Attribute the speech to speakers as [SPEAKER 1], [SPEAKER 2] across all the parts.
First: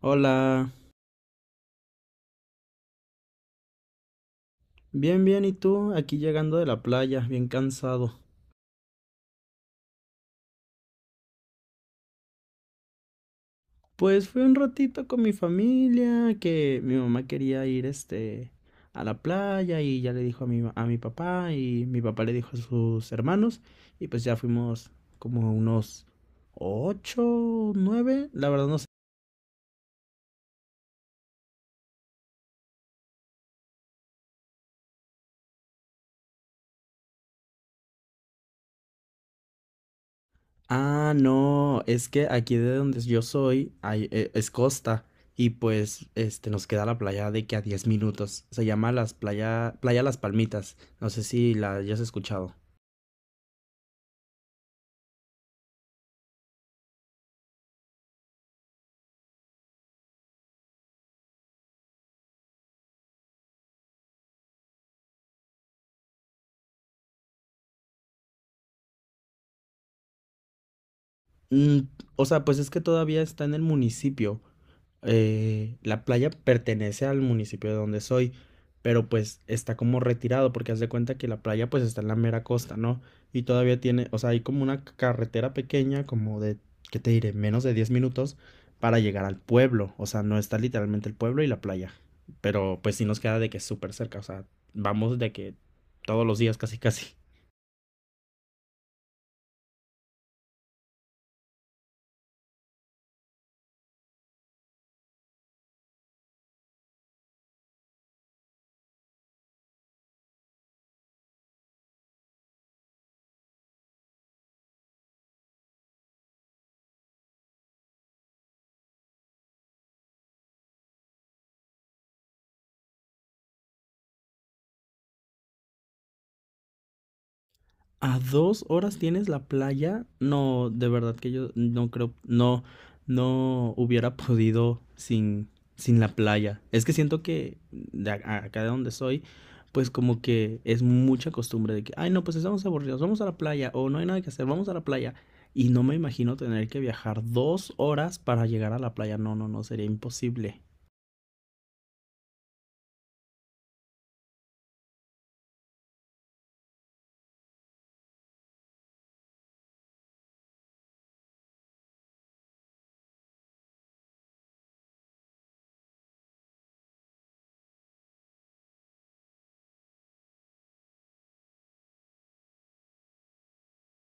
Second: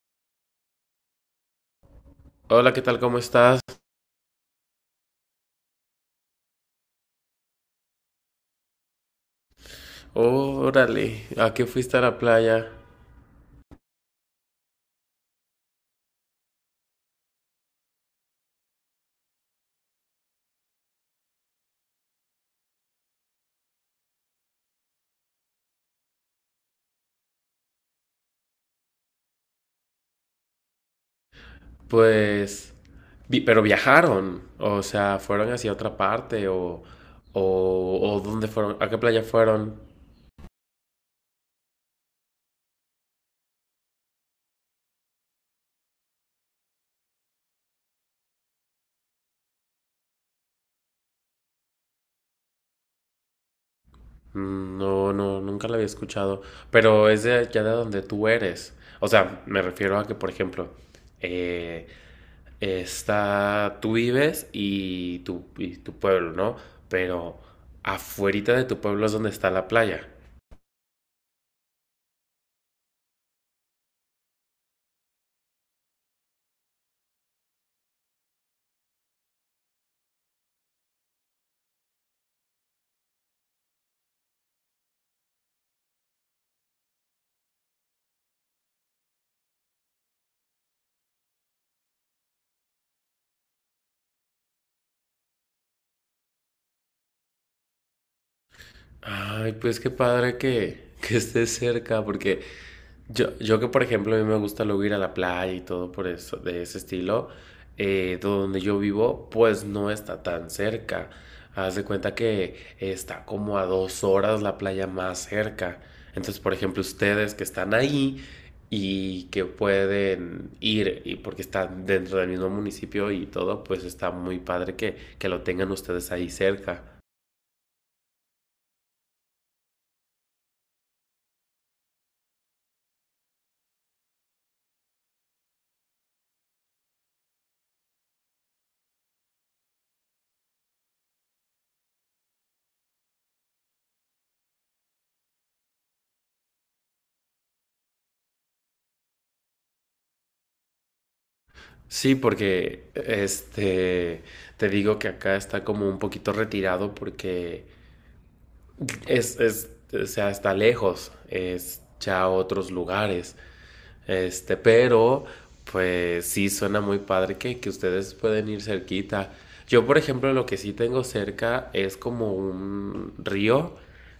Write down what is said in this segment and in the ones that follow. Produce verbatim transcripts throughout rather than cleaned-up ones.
[SPEAKER 1] Hola,
[SPEAKER 2] Hola, ¿qué tal? ¿Cómo estás?
[SPEAKER 1] bien, bien, ¿y tú? Aquí llegando de la playa, bien cansado.
[SPEAKER 2] Órale, ¿a qué fuiste a la playa?
[SPEAKER 1] Pues fui un ratito con mi familia, que mi mamá quería ir, este, a la playa y ya le dijo a mi, ma- a mi papá y mi papá le dijo a sus hermanos y pues ya fuimos como unos ocho, nueve, la verdad no.
[SPEAKER 2] Pues, vi- pero viajaron, o sea, fueron hacia otra parte o, o, o ¿dónde fueron? ¿A qué playa fueron?
[SPEAKER 1] Ah, no, es que aquí de donde yo soy hay- e- es costa y pues este nos queda la playa de que a diez minutos. Se llama las playa Playa Las Palmitas. No sé si la hayas escuchado.
[SPEAKER 2] Mm, no, no, nunca la había escuchado, pero es de allá de donde tú eres. O sea, me refiero a que, por ejemplo, eh, está, tú vives y tu, y tu pueblo, ¿no? Pero afuerita de tu pueblo es donde está la playa.
[SPEAKER 1] Mm, o sea, pues es que todavía está en el municipio, eh, la playa pertenece al municipio de donde soy, pero pues está como retirado porque haz de cuenta que la playa pues está en la mera costa, ¿no? Y todavía tiene, o sea, hay como una carretera pequeña, como de, ¿qué te diré? Menos de diez minutos para llegar al pueblo, o sea, no está literalmente el pueblo y la playa, pero pues sí nos queda de que es súper cerca, o sea, vamos de que todos los días casi casi.
[SPEAKER 2] Ay, pues qué padre que, que estés cerca, porque yo, yo que por ejemplo a mí me gusta luego ir a la playa y todo por eso, de ese estilo, eh, donde yo vivo, pues no está tan cerca. Haz de cuenta que está como a dos horas la playa más cerca. Entonces, por ejemplo, ustedes que están ahí y que pueden ir, y porque están dentro del mismo municipio y todo, pues está muy padre que, que lo tengan ustedes ahí cerca.
[SPEAKER 1] ¿A dos horas tienes la playa? No, de verdad que yo no creo, no, no hubiera podido sin, sin la playa. Es que siento que de a- acá de donde soy, pues como que es mucha costumbre de que, ay, no, pues estamos aburridos, vamos a la playa, o no hay nada que hacer, vamos a la playa. Y no me imagino tener que viajar dos horas para llegar a la playa. No, no, no, sería imposible.
[SPEAKER 2] Sí, porque este te digo que acá está como un poquito retirado porque es, es o sea, está lejos, es ya otros lugares. Este, pero pues sí suena muy padre que, que ustedes pueden ir cerquita. Yo, por ejemplo, lo que sí tengo cerca es como un río,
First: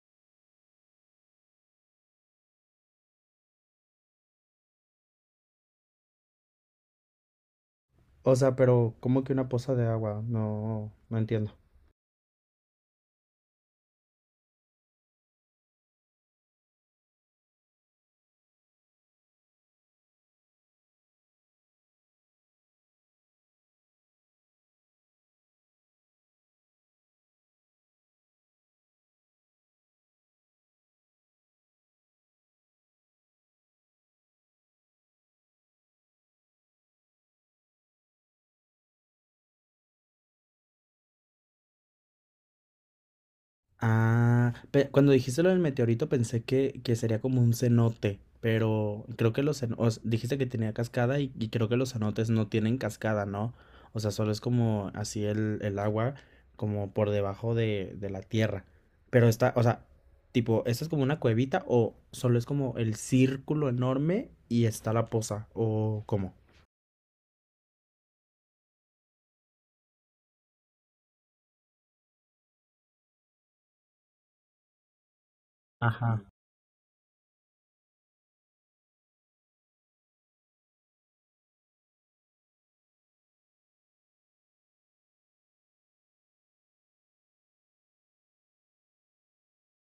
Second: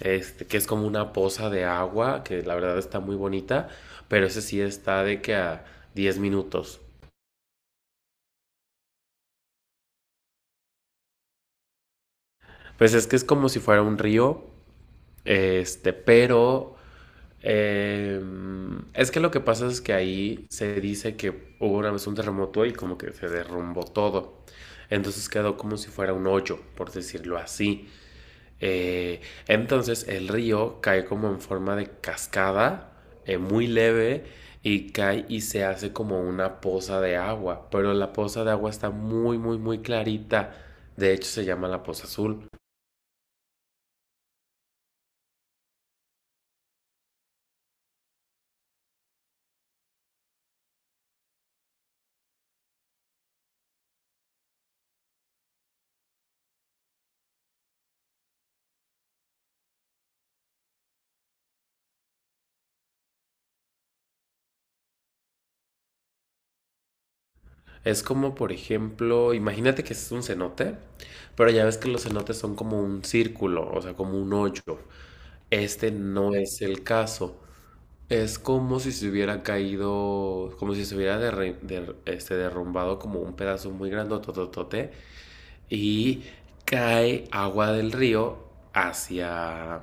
[SPEAKER 2] este, que es como una poza de agua, que la verdad está muy bonita, pero ese sí está de que a diez minutos.
[SPEAKER 1] O sea, pero ¿cómo que una poza de agua? No, no entiendo.
[SPEAKER 2] Pues es que es como si fuera un río. Este, pero eh, es que lo que pasa es que ahí se dice que hubo una vez un terremoto y como que se derrumbó todo. Entonces quedó como si fuera un hoyo, por decirlo así. Eh, entonces el río cae como en forma de cascada, eh, muy leve, y cae y se hace como una poza de agua. Pero la poza de agua está muy, muy, muy clarita. De hecho se llama la Poza Azul.
[SPEAKER 1] Ah, pe- cuando dijiste lo del meteorito pensé que, que sería como un cenote, pero creo que los cenotes, dijiste que tenía cascada y, y creo que los cenotes no tienen cascada, ¿no? O sea, solo es como así el, el agua, como por debajo de, de la tierra. Pero está, o sea, tipo, ¿esta es como una cuevita o solo es como el círculo enorme y está la poza? ¿O cómo?
[SPEAKER 2] Es como, por ejemplo, imagínate que es un cenote, pero ya ves que los cenotes son como un círculo, o sea, como un hoyo. Este
[SPEAKER 1] Ajá.
[SPEAKER 2] no es el caso. Es como si se hubiera caído, como si se hubiera derri- der- este, derrumbado como un pedazo muy grandototote y cae agua del río hacia,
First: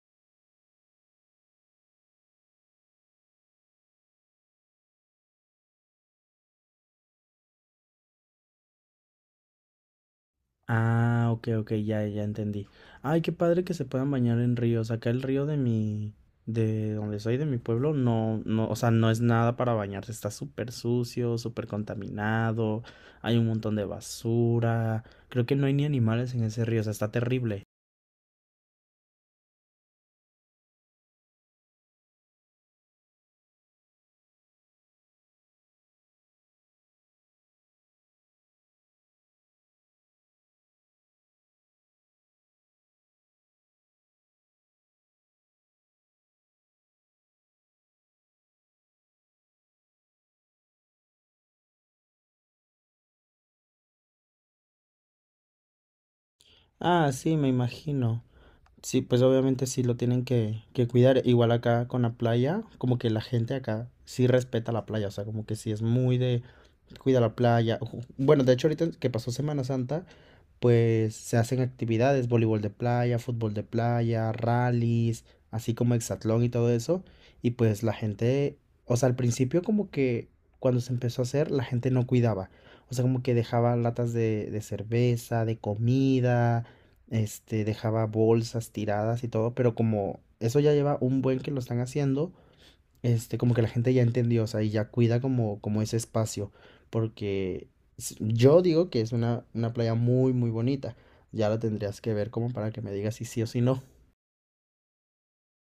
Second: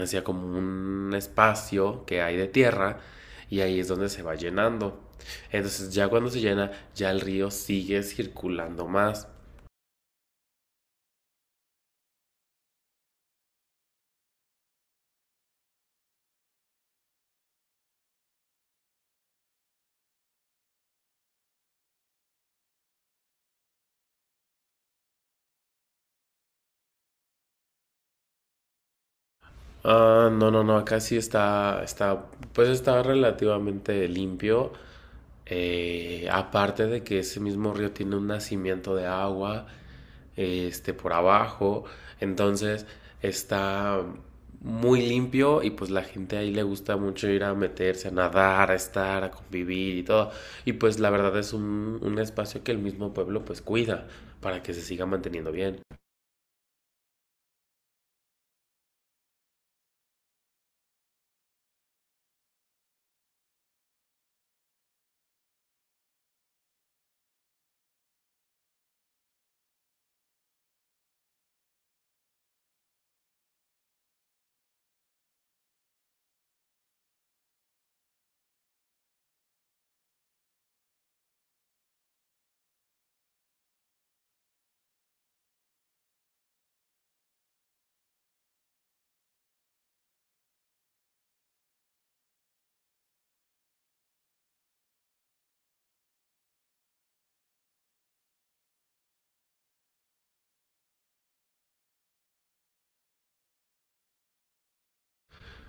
[SPEAKER 2] hacia como un espacio que hay de tierra y ahí es donde se va llenando. Entonces ya cuando se llena, ya el río sigue circulando más.
[SPEAKER 1] Ah, ok, ok, ya, ya entendí. Ay, qué padre que se puedan bañar en ríos. Acá el río de mi, de donde soy, de mi pueblo, no, no, o sea, no es nada para bañarse. Está súper sucio, súper contaminado. Hay un montón de basura. Creo que no hay ni animales en ese río, o sea, está terrible.
[SPEAKER 2] Ah, no, no, no, acá sí está, está, pues está relativamente limpio. Eh, aparte de que ese mismo río tiene un nacimiento de agua este, por abajo. Entonces está muy limpio y pues la gente ahí le gusta mucho ir a meterse, a nadar, a estar, a convivir y todo. Y pues la verdad es un, un espacio que el mismo pueblo pues cuida para que se siga manteniendo bien.
[SPEAKER 1] Ah, sí, me imagino. Sí, pues obviamente sí lo tienen que, que cuidar. Igual acá con la playa, como que la gente acá sí respeta la playa, o sea, como que sí es muy de cuida la playa. Ujú. Bueno, de hecho ahorita que pasó Semana Santa, pues se hacen actividades, voleibol de playa, fútbol de playa, rallies, así como hexatlón y todo eso. Y pues la gente, o sea, al principio como que cuando se empezó a hacer, la gente no cuidaba. O sea, como que dejaba latas de, de cerveza, de comida, este, dejaba bolsas tiradas y todo, pero como eso ya lleva un buen que lo están haciendo, este, como que la gente ya entendió, o sea, y ya cuida como, como, ese espacio, porque s- yo digo que es una, una playa muy, muy bonita. Ya la tendrías que ver como para que me digas si sí o si no.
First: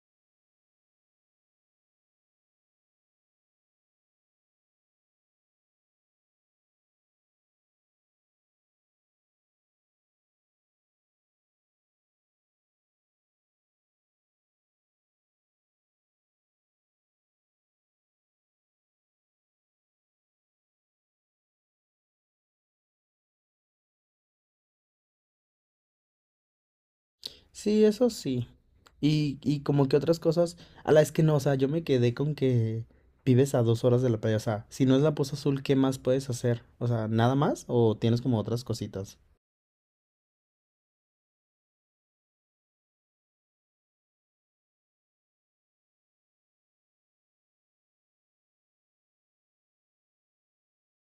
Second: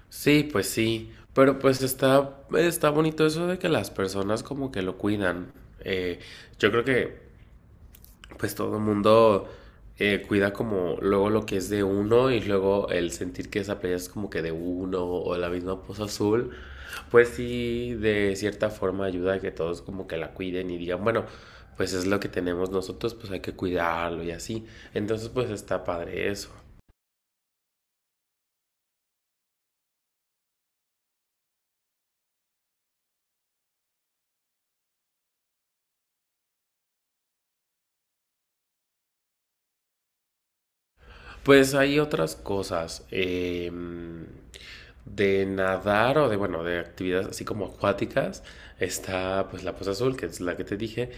[SPEAKER 2] Sí, pues sí, pero pues está, está bonito eso de que las personas como que lo cuidan. Eh, yo creo que pues todo el mundo eh, cuida como luego lo que es de uno y luego el sentir que esa playa es como que de uno o la misma Poza Azul, pues sí, de cierta forma ayuda a que todos como que la cuiden y digan, bueno, pues es lo que tenemos nosotros, pues hay que cuidarlo y así. Entonces, pues está padre eso.
[SPEAKER 1] Sí, eso sí. Y, y como que otras cosas, a la es que no, o sea, yo me quedé con que vives a dos horas de la playa, o sea, si no es la Poza Azul, ¿qué más puedes hacer? O sea, ¿nada más o tienes como otras cositas?
[SPEAKER 2] Pues hay otras cosas. Em, de nadar o de, bueno, de actividades así como acuáticas, está pues la Poza Azul, que es la que te dije.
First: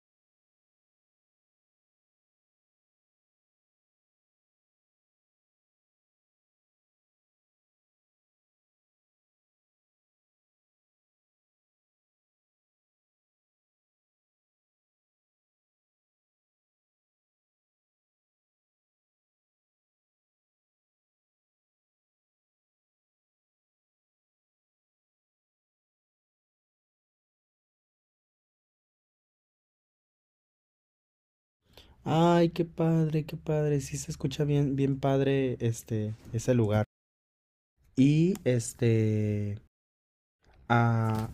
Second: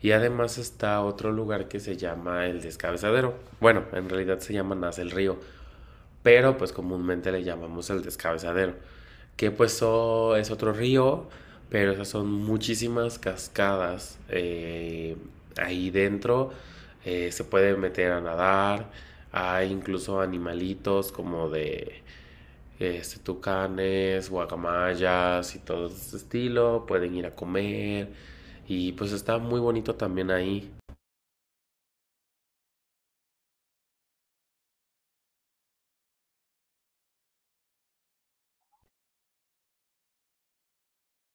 [SPEAKER 2] Y además está otro lugar que se llama el Descabezadero. Bueno, en realidad se llama Nace el Río, pero pues comúnmente le llamamos el Descabezadero, que pues oh, es otro río, pero esas son muchísimas cascadas, eh, ahí dentro, eh, se puede meter a nadar, hay incluso animalitos como de este, tucanes, guacamayas y todo ese estilo, pueden ir a comer y pues está muy bonito también ahí.
[SPEAKER 1] Ay, qué padre, qué padre. Sí se escucha bien, bien padre este, ese lugar. Y este, ah,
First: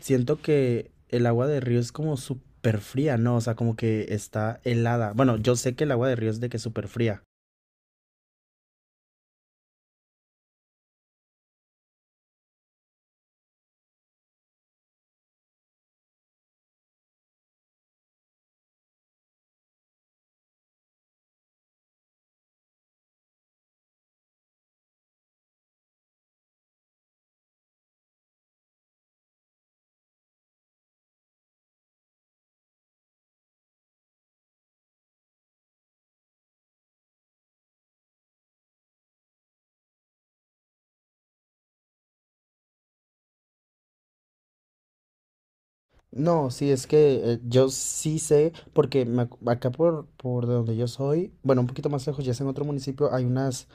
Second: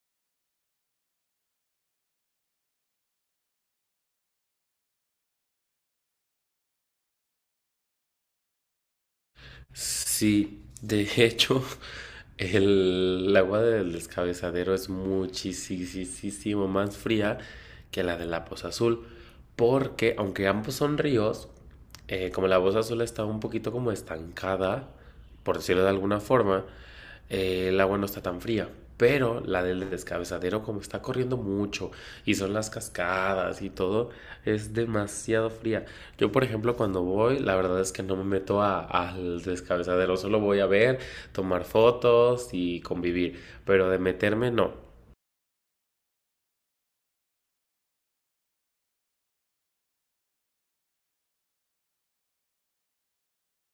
[SPEAKER 1] siento que el agua de río es como súper fría, ¿no? O sea, como que está helada. Bueno, yo sé que el agua de río es de que súper fría.
[SPEAKER 2] Sí, de hecho, el el agua del Descabezadero es muchísimo más fría que la de la Poza Azul, porque aunque ambos son ríos, eh, como la Poza Azul está un poquito como estancada, por decirlo de alguna forma, eh, el agua no está tan fría. Pero la del Descabezadero, como está corriendo mucho y son las cascadas y todo, es demasiado fría. Yo, por ejemplo, cuando voy, la verdad es que no me meto a- al Descabezadero, solo voy a ver, tomar fotos y convivir. Pero de meterme, no.
[SPEAKER 1] No, sí, es que eh, yo sí sé, porque me ac- acá por, por de donde yo soy, bueno, un poquito más lejos, ya es en otro municipio, hay unas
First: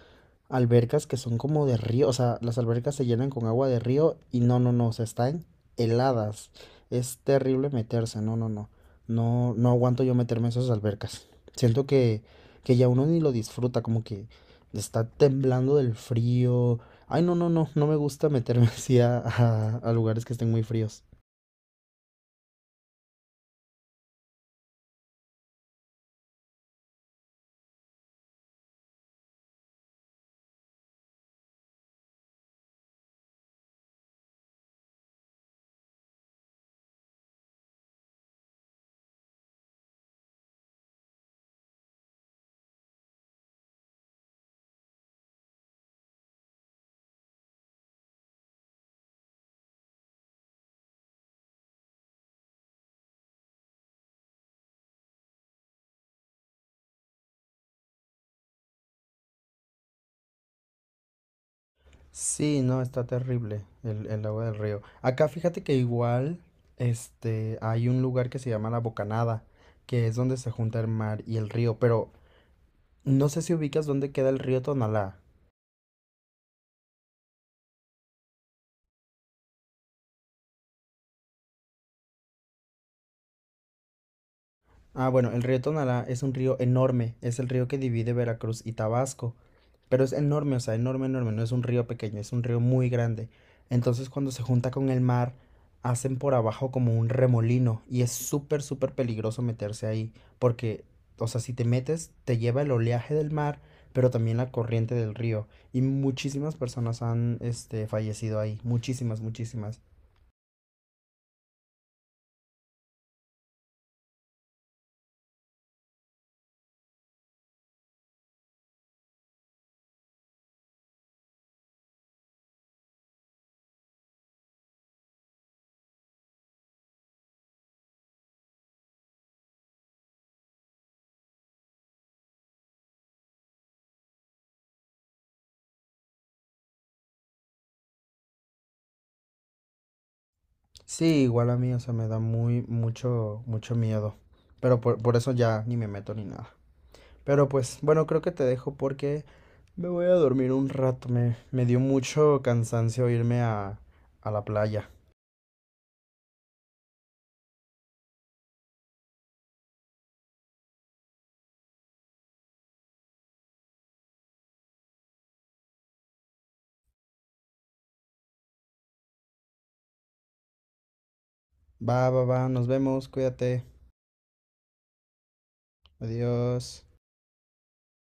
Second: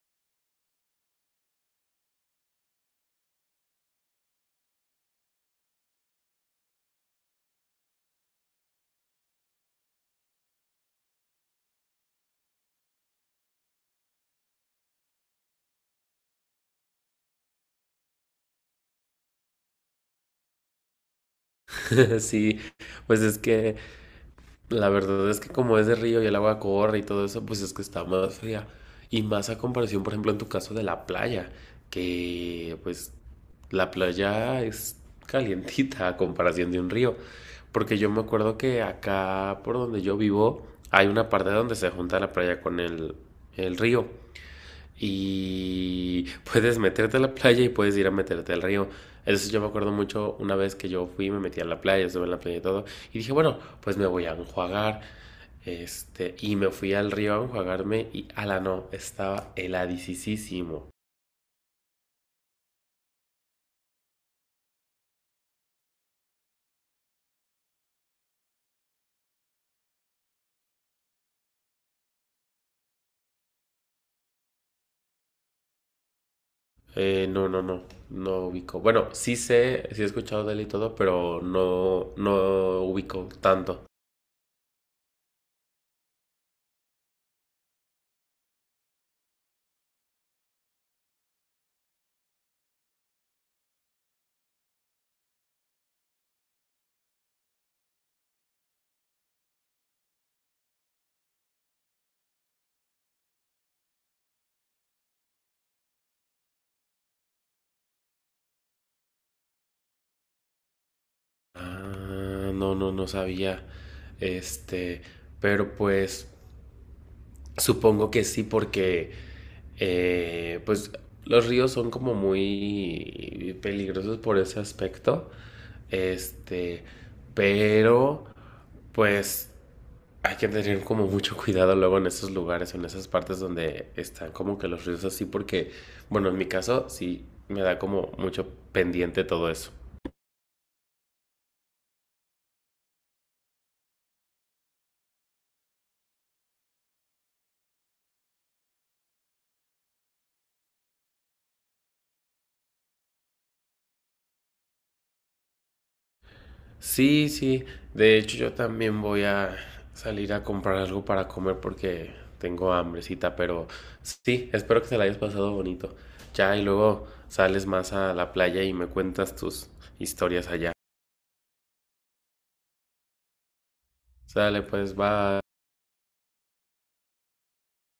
[SPEAKER 1] albercas que son como de río, o sea, las albercas se llenan con agua de río y no, no, no, o sea, están heladas. Es terrible meterse, no, no, no. No, no aguanto yo meterme en esas albercas. Siento que, que ya uno ni lo disfruta, como que está temblando del frío. Ay, no, no, no, no me gusta meterme así a, a- a lugares que estén muy fríos.
[SPEAKER 2] Sí, pues es que la verdad es que como es de río y el agua corre y todo eso, pues es que está más fría. Y más a comparación, por ejemplo, en tu caso de la playa, que pues la playa es calientita a comparación de un río. Porque yo me acuerdo que acá por donde yo vivo hay una parte donde se junta la playa con el, el río. Y puedes meterte a la playa y puedes ir a meterte al río. Eso sí, yo me acuerdo mucho una vez que yo fui, me metí a la playa, estuve en la playa y todo. Y dije, bueno, pues me voy a enjuagar. Este, y me fui al río a enjuagarme y ala no, estaba heladicísimo.
[SPEAKER 1] Sí, no, está terrible el, el agua del río. Acá fíjate que igual, este, hay un lugar que se llama La Bocanada, que es donde se junta el mar y el río, pero no sé si ubicas dónde queda el río Tonalá.
[SPEAKER 2] Eh, no, no, no, no ubico. Bueno, sí sé, sí he escuchado de él y todo, pero no, no ubico tanto.
[SPEAKER 1] Ah, bueno, el río Tonalá es un río enorme, es el río que divide Veracruz y Tabasco. Pero es enorme, o sea, enorme, enorme. No es un río pequeño, es un río muy grande. Entonces cuando se junta con el mar, hacen por abajo como un remolino y es súper, súper peligroso meterse ahí. Porque, o sea, si te metes, te lleva el oleaje del mar, pero también la corriente del río. Y muchísimas personas han, este, fallecido ahí. Muchísimas, muchísimas.
[SPEAKER 2] Ah, no, no, no sabía. Este, pero pues supongo que sí, porque eh, pues los ríos son como muy peligrosos por ese aspecto. Este, pero pues hay que tener como mucho cuidado luego en esos lugares, en esas partes donde están como que los ríos así, porque, bueno, en mi caso sí me da como mucho pendiente todo eso.
[SPEAKER 1] Sí, igual a mí, o sea, me da muy, mucho, mucho miedo. Pero por, por eso ya ni me meto ni nada. Pero pues, bueno, creo que te dejo porque me voy a dormir un rato, me, me dio mucho cansancio irme a, a la playa.
[SPEAKER 2] Sí, sí. De hecho, yo también voy a salir a comprar algo para comer porque tengo hambrecita, pero sí, espero que te la hayas pasado bonito. Ya, y luego sales más a la playa y me cuentas tus historias allá.
[SPEAKER 1] Va, va, va, nos vemos, cuídate.
[SPEAKER 2] Sale, pues, bye.
[SPEAKER 1] Adiós.